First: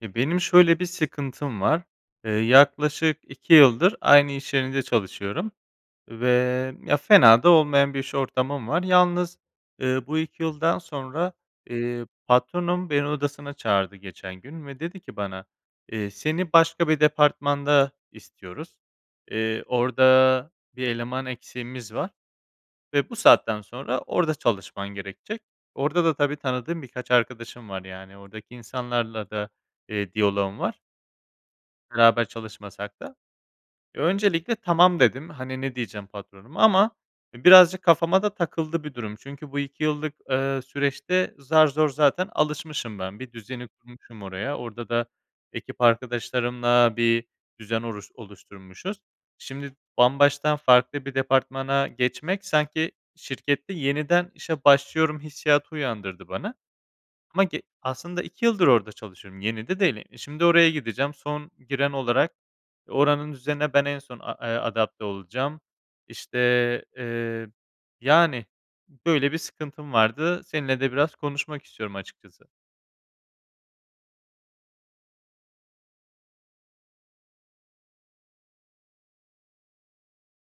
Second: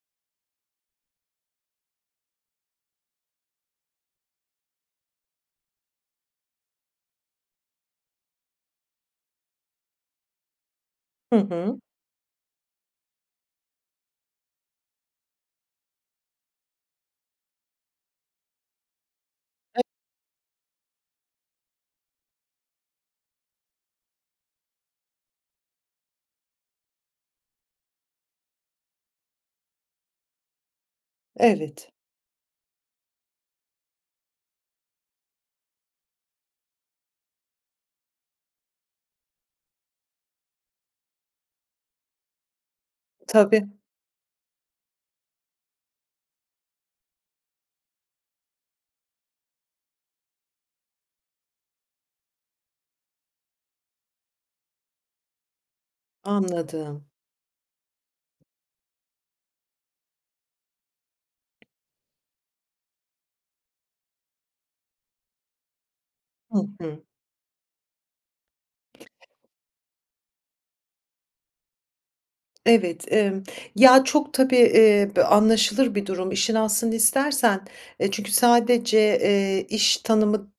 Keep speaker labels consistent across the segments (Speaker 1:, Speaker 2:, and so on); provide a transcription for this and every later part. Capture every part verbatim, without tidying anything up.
Speaker 1: Eee, benim şöyle bir sıkıntım var: Eee, yaklaşık iki yıldır aynı iş yerinde çalışıyorum, ve, ya, fena da olmayan bir iş ortamım var. Yalnız, eee, bu iki yıldan sonra,
Speaker 2: Hı hı.
Speaker 1: eee, patronum beni odasına çağırdı geçen gün ve dedi ki bana: "Eee, seni başka bir departmanda istiyoruz. Eee,
Speaker 2: [unintelligible]
Speaker 1: orda bir eleman eksiğimiz var ve bu saatten sonra orda çalışman gerekecek." Orda da, tabii tanıdığım birkaç arkadaşım var, yani, ordaki insanlarla da, eee, diyaloğum var.
Speaker 2: Evet.
Speaker 1: Beraber çalışmasak da. Öncelikle "Tamam." dedim. Hani, ne diyeceğim patronuma. Ama birazcık kafama da takıldı bir durum. Çünkü bu iki yıllık, eee, süreçte zar zor zaten alışmışım ben, bir
Speaker 2: Tabii.
Speaker 1: düzeni kurmuşum oraya, orda da ekip arkadaşlarımla bir düzen oruş oluşturmuşuz. Şimdi bambaştan farklı bir departmana geçmek, sanki şirkette yeniden işe başlıyorum hissiyatı uyandırdı bana.
Speaker 2: Anladım.
Speaker 1: Ama ge aslında iki yıldır orada çalışıyorum, yeni de değil. E, şimdi oraya gideceğim son giren olarak, oranın düzenine ben en son, eee, adapte olacağım. İşte,
Speaker 2: Hı hı.
Speaker 1: eee, yani, böyle bir sıkıntım vardı, seninle de biraz konuşmak istiyorum açıkçası.
Speaker 2: Evet, emm. Ya, çok tabii, eee, bö anlaşılır bir durum, işin aslını istersen. Eee, çünkü sadece, eee, iş tanımı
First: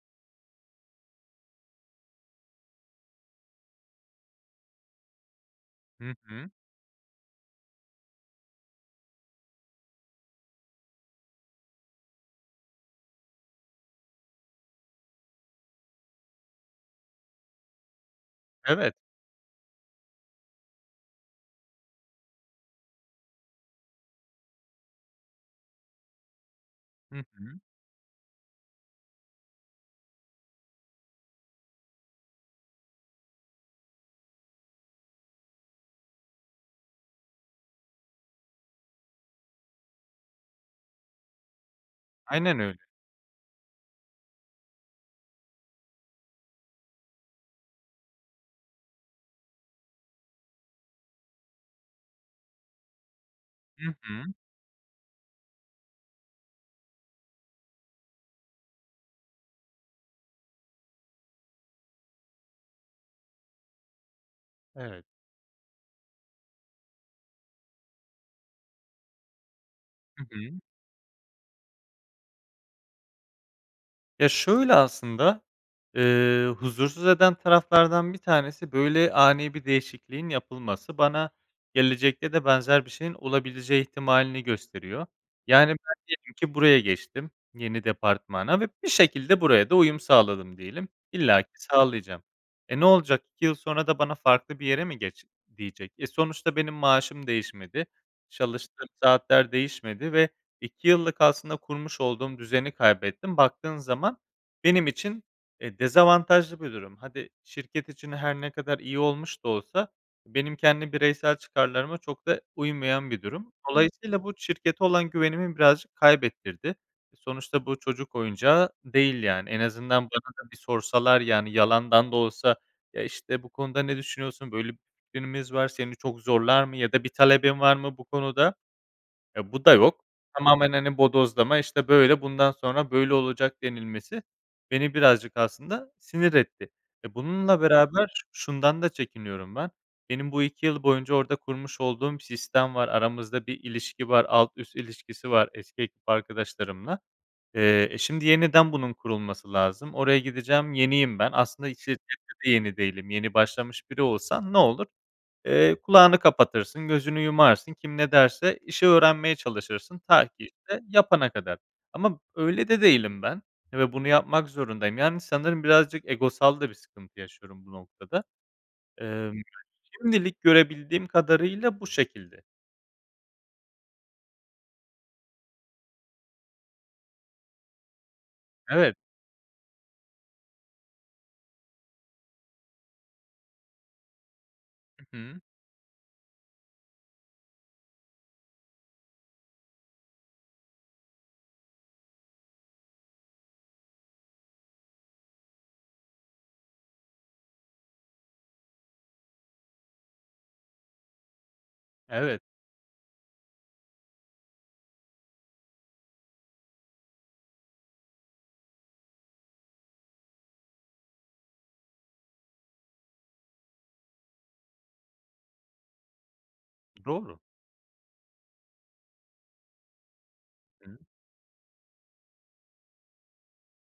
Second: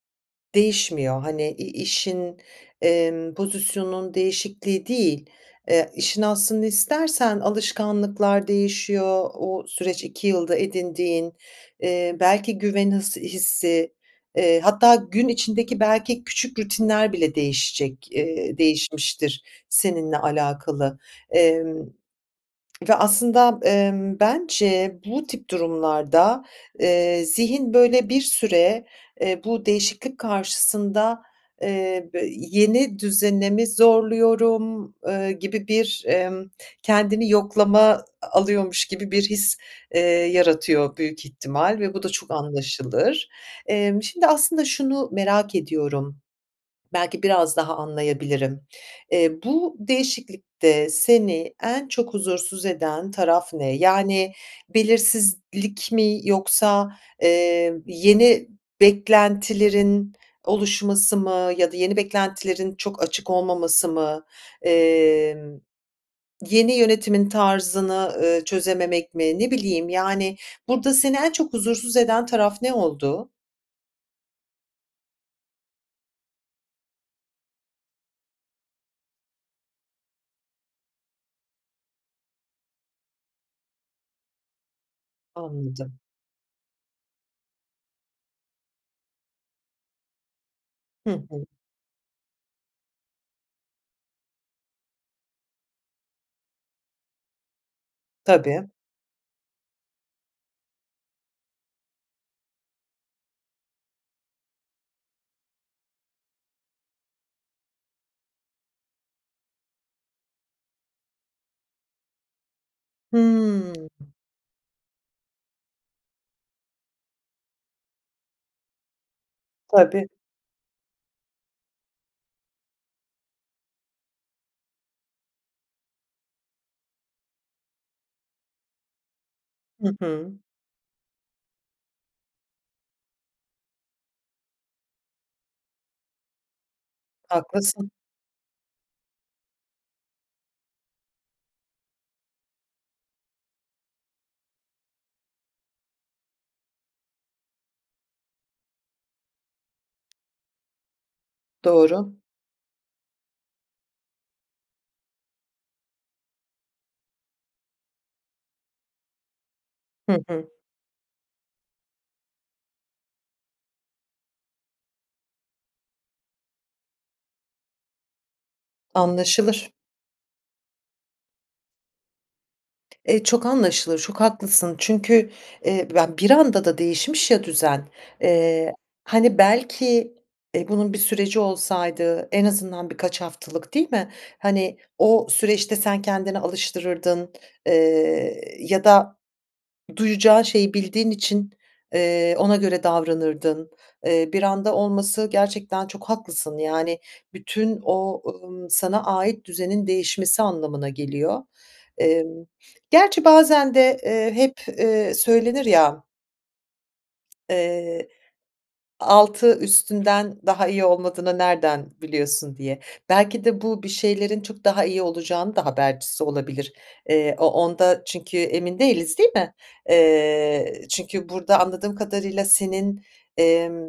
Speaker 2: değişmiyor, hani, i işin, emm, pozisyonun değişikliği değil. Eee,
Speaker 1: Hı
Speaker 2: işin
Speaker 1: hı.
Speaker 2: aslını istersen, alışkanlıklar değişiyor, o süreç iki yılda edindiğin. Eee, belki güven hıs hissi, eee, hatta gün içindeki, belki, küçük rutinler bile değişecek, eee,
Speaker 1: Evet.
Speaker 2: değişmiştir seninle alakalı. Emm, ve aslında, emm, bence bu tip durumlarda,
Speaker 1: Hı
Speaker 2: eee,
Speaker 1: hı.
Speaker 2: zihin böyle bir süre, eee, bu değişiklik karşısında, eee, be, "Yeni düzene mi zorluyorum?" eee, gibi bir, emm, kendini yoklama a alıyormuş gibi bir his, eee, yaratıyor büyük ihtimal ve bu da çok
Speaker 1: Aynen öyle.
Speaker 2: anlaşılır. Emm, şimdi aslında şunu merak ediyorum, belki biraz daha anlayabilirim. Eee, bu değişiklikte seni en çok huzursuz eden taraf ne?
Speaker 1: Hı hı.
Speaker 2: Yani, belirsizlik mi yoksa, eee, yeni beklentilerin oluşması mı ya da yeni beklentilerin çok açık olmaması mı?
Speaker 1: Evet.
Speaker 2: Emm, yeni yönetimin tarzını, ııı, çözememek mi, ne bileyim,
Speaker 1: Hı
Speaker 2: yani,
Speaker 1: hı.
Speaker 2: burada seni, en çok huzursuz eden taraf ne oldu?
Speaker 1: Ya, şöyle aslında, eee, huzursuz eden taraflardan bir tanesi, böyle, ani bir değişikliğin yapılması. Bana gelecekte de benzer bir şeyin olabileceği ihtimalini gösteriyor. Yani, ben
Speaker 2: Anladım.
Speaker 1: diyelim ki buraya geçtim, yeni departmana ve bir şekilde buraya da uyum sağladım diyelim.
Speaker 2: Hı hı.
Speaker 1: İllaki sağlayacağım. E, ne olacak? iki yıl sonra da bana farklı bir yere mi "Geç." diyecek? Eee, sonuçta benim maaşım değişmedi,
Speaker 2: Tabii.
Speaker 1: çalıştığım saatler değişmedi ve iki yıllık aslında kurmuş olduğum düzeni kaybettim. Baktığın zaman benim için, eee, dezavantajlı bir durum. Hadi, şirket için her ne kadar iyi olmuş da olsa, benim kendi bireysel çıkarlarıma çok da uymayan bir durum.
Speaker 2: Hıı.
Speaker 1: Dolayısıyla bu şirkete olan güvenimi birazcık kaybettirdi. Eee, sonuçta, bu çocuk oyuncağı değil, yani. En azından
Speaker 2: Tabii.
Speaker 1: bana da bir sorsalar, yani, yalandan da olsa, ya, işte: "Bu konuda ne düşünüyorsun? Böyle bir fikrimiz var. Seni çok zorlar mı ya da bir talebin var mı bu konuda?" Eee, bu da
Speaker 2: Hı
Speaker 1: yok.
Speaker 2: hı.
Speaker 1: Tamamen, hani, bodozlama, işte: "Böyle, bundan sonra böyle olacak." denilmesi beni, birazcık, aslında, sinir etti. Eee, bununla
Speaker 2: Haklısın.
Speaker 1: beraber şundan da çekiniyorum ben, benim bu iki yıl boyunca orada kurmuş olduğum sistem var. Aramızda bir ilişki var, alt üst ilişkisi var eski ekip arkadaşlarımla. Eee, eee, şimdi yeniden bunun kurulması lazım. Oraya gideceğim yeniyim ben. Aslında [unintelligible]
Speaker 2: Doğru.
Speaker 1: yeni değilim. Yeni başlamış biri olsan ne olur, eee, kulağını kapatırsın, gözünü yumarsın, kim ne derse işi öğrenmeye çalışırsın
Speaker 2: Hı
Speaker 1: ta ki,
Speaker 2: hı.
Speaker 1: işte, yapana kadar. Ama öyle de değilim ben ve bunu yapmak zorundayım. Yani, sanırım birazcık egosal da bir sıkıntı yaşıyorum bu noktada. Eee,
Speaker 2: Anlaşılır.
Speaker 1: [unintelligible] şimdilik görebildiğim kadarıyla bu şekilde.
Speaker 2: Eee, çok anlaşılır. Çok haklısın çünkü, eee, b ben bir anda da değişmiş ya düzen. Eee,
Speaker 1: Evet.
Speaker 2: hani, belki, eee, bunun bir süreci olsaydı, en azından birkaç haftalık, değil mi? Hani,
Speaker 1: Hı
Speaker 2: o
Speaker 1: hı.
Speaker 2: süreçte sen kendini alıştırırdın, eee, ya da duyacağın şeyi bildiğin için, eee, ona göre davranırdın. Eee, bir anda olması gerçekten çok haklısın, yani, bütün o, ımm, sana ait düzenin değişmesi anlamına geliyor.
Speaker 1: Evet.
Speaker 2: Emm, gerçi bazen de, eee, hep, eee, söylenir, ya eee, "Altı üstünden daha iyi olmadığını nereden biliyorsun?" diye. Belki de bu, bir şeylerin çok daha iyi olacağının da habercisi olabilir. Eee,
Speaker 1: Doğru.
Speaker 2: o onda çünkü emin değiliz, değil mi? Eee,
Speaker 1: Hıı.
Speaker 2: çünkü burada anladığım kadarıyla senin, emm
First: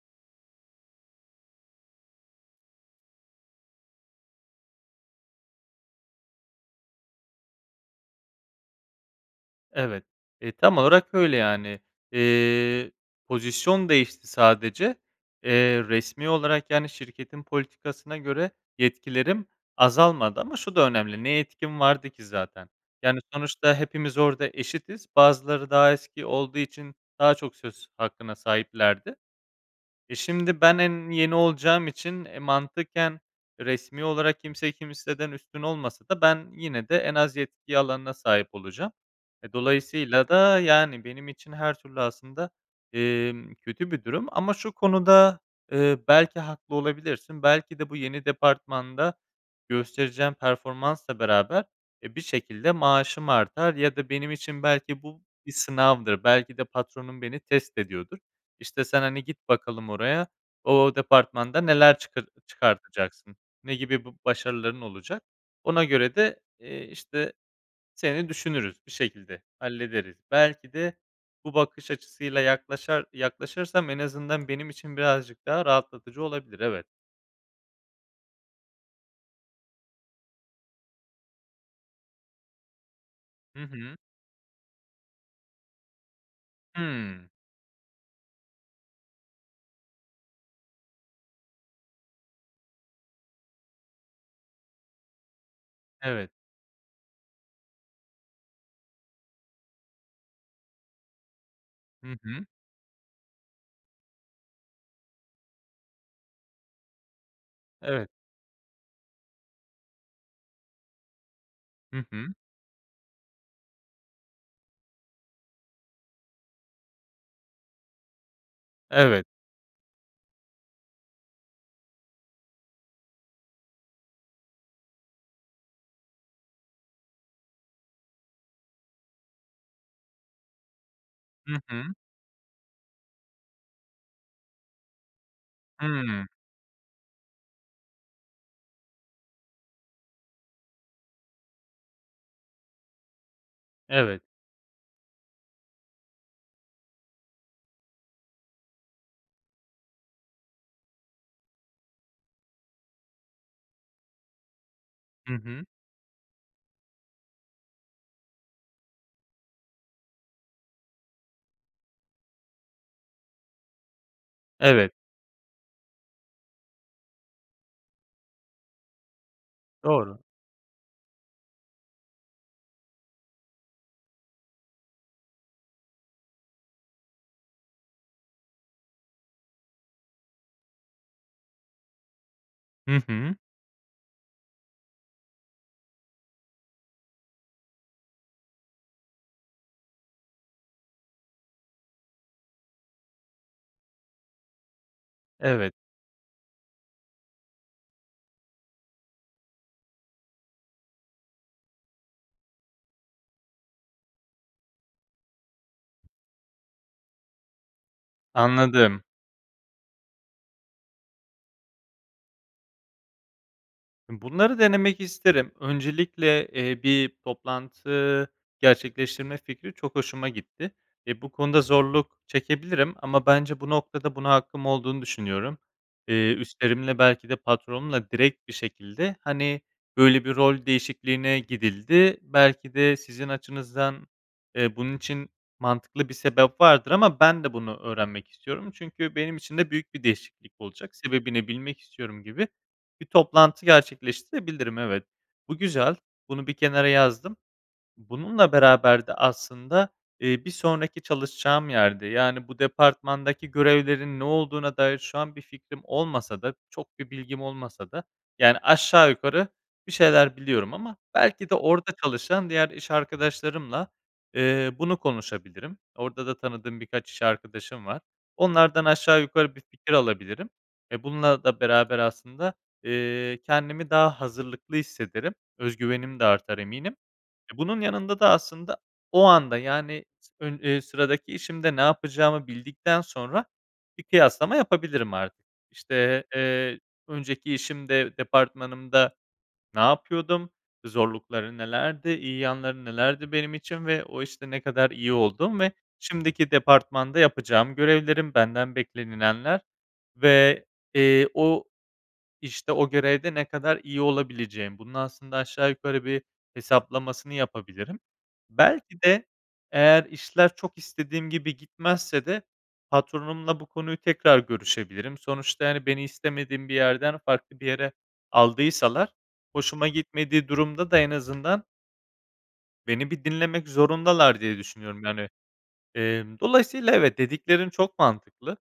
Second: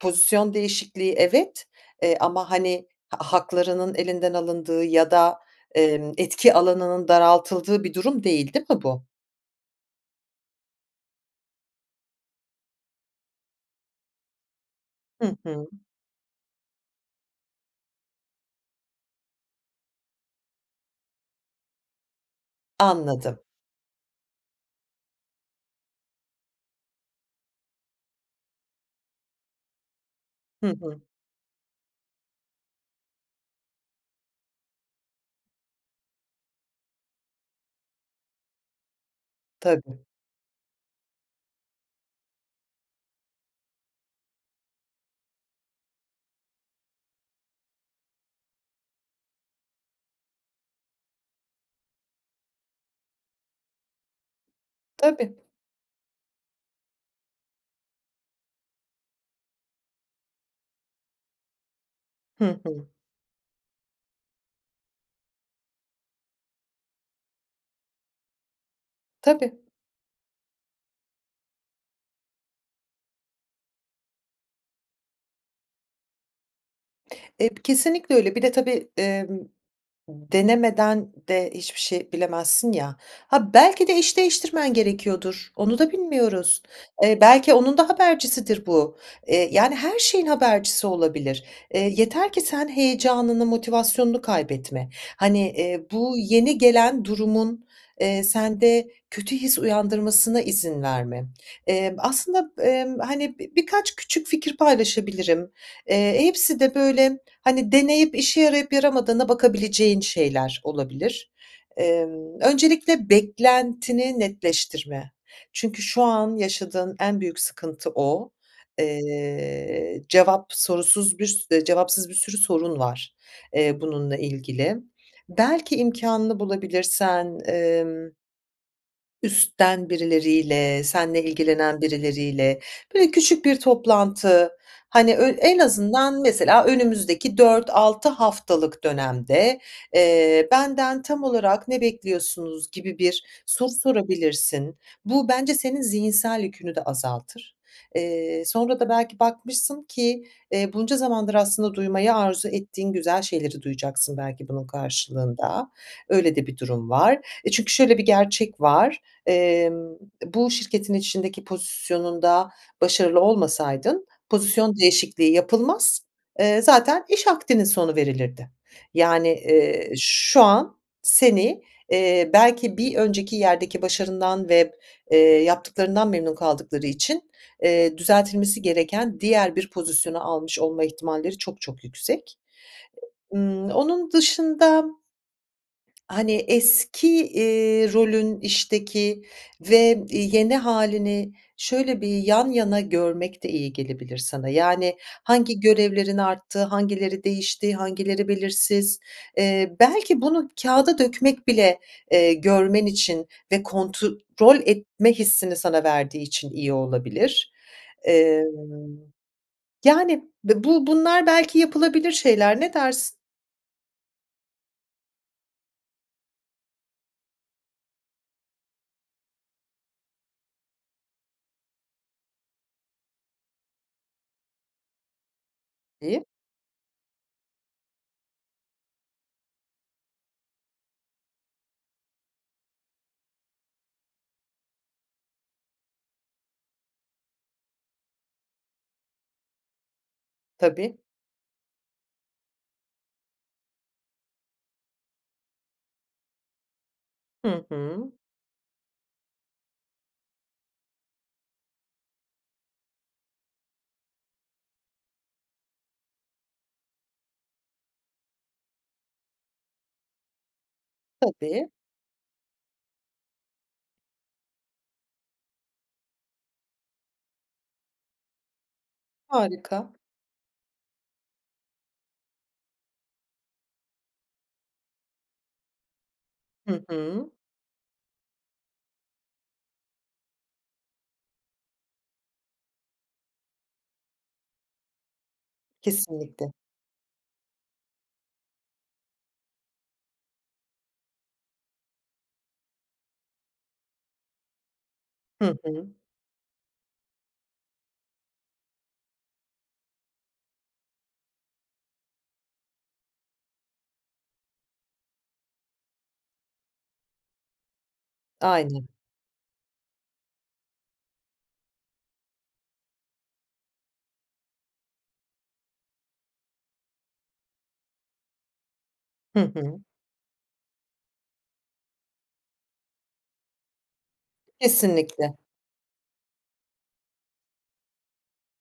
Speaker 2: pozisyon değişikliği, evet, eee, ama, hani, ha haklarının elinden alındığı ya da, emm, etki alanının daraltıldığı bir durum değil, değil mi bu?
Speaker 1: Evet, eee, tam olarak öyle, yani. Eee, pozisyon değişti sadece.
Speaker 2: Hı hı.
Speaker 1: Eee, resmî olarak, yani, şirketin politikasına göre yetkilerim azalmadı ama şu da önemli. Ne yetkim vardı ki zaten? Yani,
Speaker 2: Anladım.
Speaker 1: sonuçta hepimiz orada eşitiz. Bazıları daha eski olduğu için daha çok söz hakkına sahiplerdi. E, şimdi
Speaker 2: Hı
Speaker 1: ben
Speaker 2: hı.
Speaker 1: en yeni olacağım için e, mantıken resmî olarak kimseyi kimseden üstün olmasa da ben yine de en az yetki alanına sahip olacağım. E,
Speaker 2: Tabii.
Speaker 1: dolayısıyla da, yani, benim için her türlü aslında, emm, kötü bir durum. Ama şu konuda, eee, belki haklı olabilirsin. Belki de bu yeni departmanda göstereceğim performansla beraber, eee, bir şekilde maaşım artar ya da benim için belki bu
Speaker 2: Tabii.
Speaker 1: bir sınavdır. Belki de patronum beni test ediyordur. İşte: "Sen, hani, git bakalım oraya, o departmanda neler çıkar
Speaker 2: Hı hı.
Speaker 1: çıkartacaksın, ne gibi b başarıların olacak? Ona göre de, eee, işte, seni düşünürüz. Bir şekilde
Speaker 2: Tabii.
Speaker 1: hallederiz." Belki de, bu bakış açısıyla yaklaşar yaklaşırsam en azından benim için birazcık daha rahatlatıcı olabilir, evet.
Speaker 2: Eee, kesinlikle öyle. Bir de tabii, emm, ımm, denemeden de hiçbir şey bilemezsin, ya. Ha,
Speaker 1: Hı
Speaker 2: belki de
Speaker 1: hı.
Speaker 2: iş değiştirmen gerekiyordur onu da bilmiyoruz. Eee,
Speaker 1: Hımm.
Speaker 2: belki onun da habercisidir bu. Eee, yani, her şeyin habercisi olabilir. Eee, yeter ki sen heyecanını, motivasyonunu kaybetme. Hani, eee, bu
Speaker 1: Evet.
Speaker 2: yeni gelen durumun, eee, sende kötü his uyandırmasına izin verme. Emm,
Speaker 1: Hı hı.
Speaker 2: aslında, emm, hani, bi birkaç küçük fikir paylaşabilirim. Eee, hepsi de böyle, hani,
Speaker 1: Evet.
Speaker 2: deneyip işe yarayıp yaramadığına bakabileceğin şeyler olabilir.
Speaker 1: Hı hı.
Speaker 2: Emm, öncelikle beklentini netleştirme. Çünkü şu an yaşadığın en büyük sıkıntı o.
Speaker 1: Evet.
Speaker 2: Eee, cevap sorusuz bir sür cevapsız bir sürü sorun var. Eee, bununla ilgili. Belki imkânını bulabilirsen, emm üstten birileriyle seninle
Speaker 1: Hı
Speaker 2: ilgilenen
Speaker 1: hı.
Speaker 2: birileriyle böyle küçük bir toplantı. Hani, ö en azından
Speaker 1: Hımm.
Speaker 2: mesela, "Önümüzdeki dört altı haftalık dönemde, eee, benden tam olarak ne bekliyorsunuz?" gibi bir soru
Speaker 1: Evet.
Speaker 2: sorabilirsin. Bu, bence senin zihinsel yükünü de azaltır. Eee, sonra da belki bakmışsın ki, eee, bunca zamandır aslında duymayı arzu ettiğin güzel şeyleri duyacaksın belki bunun
Speaker 1: Hı hı.
Speaker 2: karşılığında. Öyle de bir durum var. Eee, çünkü şöyle bir gerçek var, emm, e, bu şirketin içindeki pozisyonunda başarılı olmasaydın pozisyon
Speaker 1: Evet.
Speaker 2: değişikliği yapılmaz, eee, zaten iş akdinin sonu verilirdi. Yani, eee,
Speaker 1: Doğru.
Speaker 2: şu an seni, eee, belki bir önceki yerdeki başarından ve, eee, yaptıklarından memnun kaldıkları için, eee, düzeltilmesi gereken diğer bir pozisyonu almış olma ihtimalleri çok çok yüksek.
Speaker 1: Hı hı.
Speaker 2: Imm, onun dışında hani, eski, iii, rolün işteki ve, i yeni hâlini şöyle bir yan yana görmek de iyi gelebilir sana. Yani, hangi
Speaker 1: Evet.
Speaker 2: görevlerin arttığı, hangileri değişti, hangileri belirsiz? Eee, belki bunu kağıda dökmek bile, eee, görmen için ve kontrol etme hissini sana verdiği için iyi olabilir. Eee,
Speaker 1: Anladım.
Speaker 2: yani, be bu bunlar belki yapılabilir şeyler. Ne dersin?
Speaker 1: Bunları denemek isterim. Öncelikle, eee, bir toplantı gerçekleştirme fikri çok hoşuma gitti. Eee, bu konuda zorluk çekebilirim ama bence bu noktada buna hakkım olduğunu düşünüyorum.
Speaker 2: [unintelligible]
Speaker 1: Eee, üstlerimle belki de patronumla direkt bir şekilde, hani, "Böyle bir rol değişikliğine gidildi, belki de sizin açınızdan, eee, bunun için mantıklı bir sebep vardır ama ben de bunu öğrenmek istiyorum çünkü benim için de büyük bir değişiklik olacak.
Speaker 2: Tabii.
Speaker 1: Sebebini bilmek istiyorum." gibi bir toplantı gerçekleştirebilirim. Evet, bu güzel, bunu bir kenara yazdım.
Speaker 2: Hı hı.
Speaker 1: Bununla beraber de aslında, eee, bir sonraki çalışacağım yerde, yani, bu departmandaki görevlerin ne olduğuna dair şu an bir fikrim olmasa da çok bir bilgim olmasa da, yani, aşağı yukarı bir şeyler biliyorum ama belki de
Speaker 2: Tabii.
Speaker 1: orada çalışan diğer iş arkadaşlarımla, eee, bunu konuşabilirim. Orada da tanıdığım birkaç iş arkadaşım var. Onlardan aşağı yukarı bir
Speaker 2: Harika.
Speaker 1: fikir alabilirim. Eee, bununla da beraber aslında, eee, kendimi daha hazırlıklı hissederim. Özgüvenim de artar
Speaker 2: Hı
Speaker 1: eminim.
Speaker 2: hı.
Speaker 1: Eee, bunun yanında da aslında o anda, yani, sı ön eee, sıradaki işimde ne yapacağımı bildikten sonra bir kıyaslama yapabilirim artık. İşte,
Speaker 2: Kesinlikle.
Speaker 1: eee, önceki işimde departmanımda, ne yapıyordum, zorlukları nelerdi, iyi yanları nelerdi benim için ve o işte ne kadar iyi
Speaker 2: Hı
Speaker 1: olduğum ve
Speaker 2: hı.
Speaker 1: şimdiki departmanda yapacağım görevlerim, benden beklenilenler ve, eee, o işte, o görevde ne kadar iyi olabileceğim. Bunun aslında aşağı yukarı bir hesaplamasını yapabilirim.
Speaker 2: Aynen.
Speaker 1: Belki de eğer işler çok istediğim gibi gitmezse de patronumla bu konuyu tekrar görüşebilirim. Sonuçta, hani, beni istemediğim bir yerden farklı bir yere aldıysalar,
Speaker 2: Hı hı.
Speaker 1: hoşuma gitmediği durumda da en azından beni bir dinlemek zorundalar, diye düşünüyorum, yani.
Speaker 2: Kesinlikle.
Speaker 1: Eee, dolayısıyla, evet, dediklerin çok mantıklı.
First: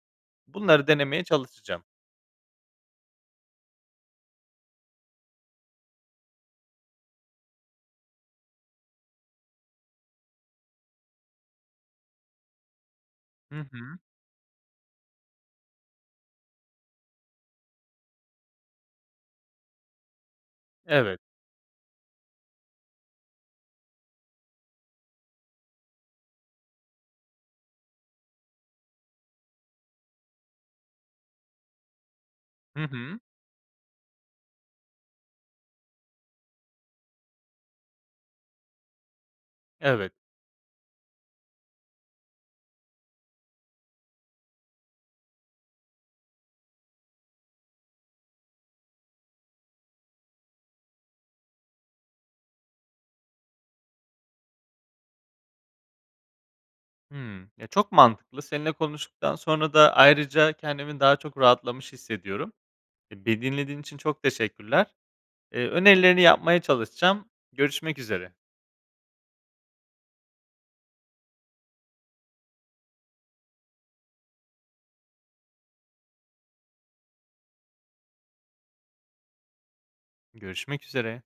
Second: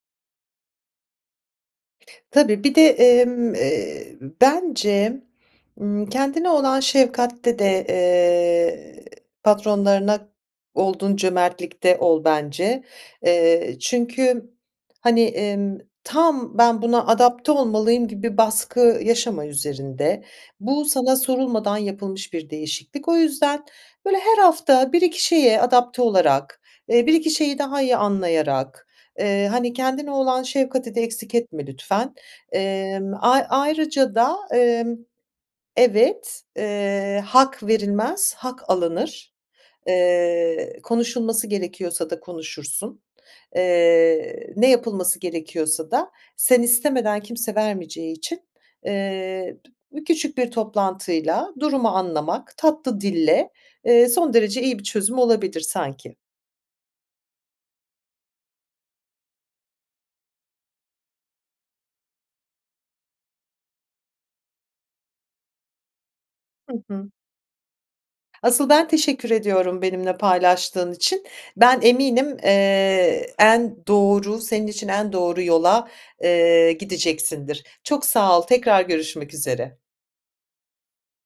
Speaker 1: Bunları denemeye çalışacağım.
Speaker 2: Tabii, bir de, emm, eee, bence, ımm, kendine olan şefkatte de, eee, patronlarına olduğun cömertlikte ol bence.
Speaker 1: Hı
Speaker 2: Eee,
Speaker 1: hı.
Speaker 2: çünkü, hani, emm, tam "Ben, buna adapte olmalıyım." gibi baskı yaşama üzerinde. Bu sana
Speaker 1: Evet.
Speaker 2: sorulmadan yapılmış bir değişiklik. O yüzden, böyle, her hafta bir iki şeye adapte olarak, eee, bir iki şeyi daha iyi anlayarak, eee, hani, kendine olan şefkati de eksik etme lütfen.
Speaker 1: Hı
Speaker 2: Emm,
Speaker 1: hı.
Speaker 2: ay ayrıca da, emm Evet, eee: "Hak verilmez, hak alınır."
Speaker 1: Evet.
Speaker 2: Eee, konuşulması gerekiyorsa da, konuşursun. Eee, ne yapılması gerekiyorsa da sen istemeden kimse vermeyeceği için, eee, bü küçük bir toplantıyla durumu anlamak tatlı dille, eee, son derece iyi bir çözüm olabilir sanki.
Speaker 1: Hımm. Eee, çok mantıklı. Seninle konuştuktan sonra da ayrıca kendimi daha çok rahatlamış hissediyorum. E, beni dinlediğin için çok teşekkürler. Eee, önerilerini yapmaya
Speaker 2: Hı hı.
Speaker 1: çalışacağım. Görüşmek üzere.
Speaker 2: Asıl ben teşekkür ediyorum benimle paylaştığın için. Ben eminim, eee, en doğru senin için en doğru yola, eee, gideceksindir. Çok sağ ol, tekrar görüşmek üzere.
Speaker 1: Görüşmek üzere.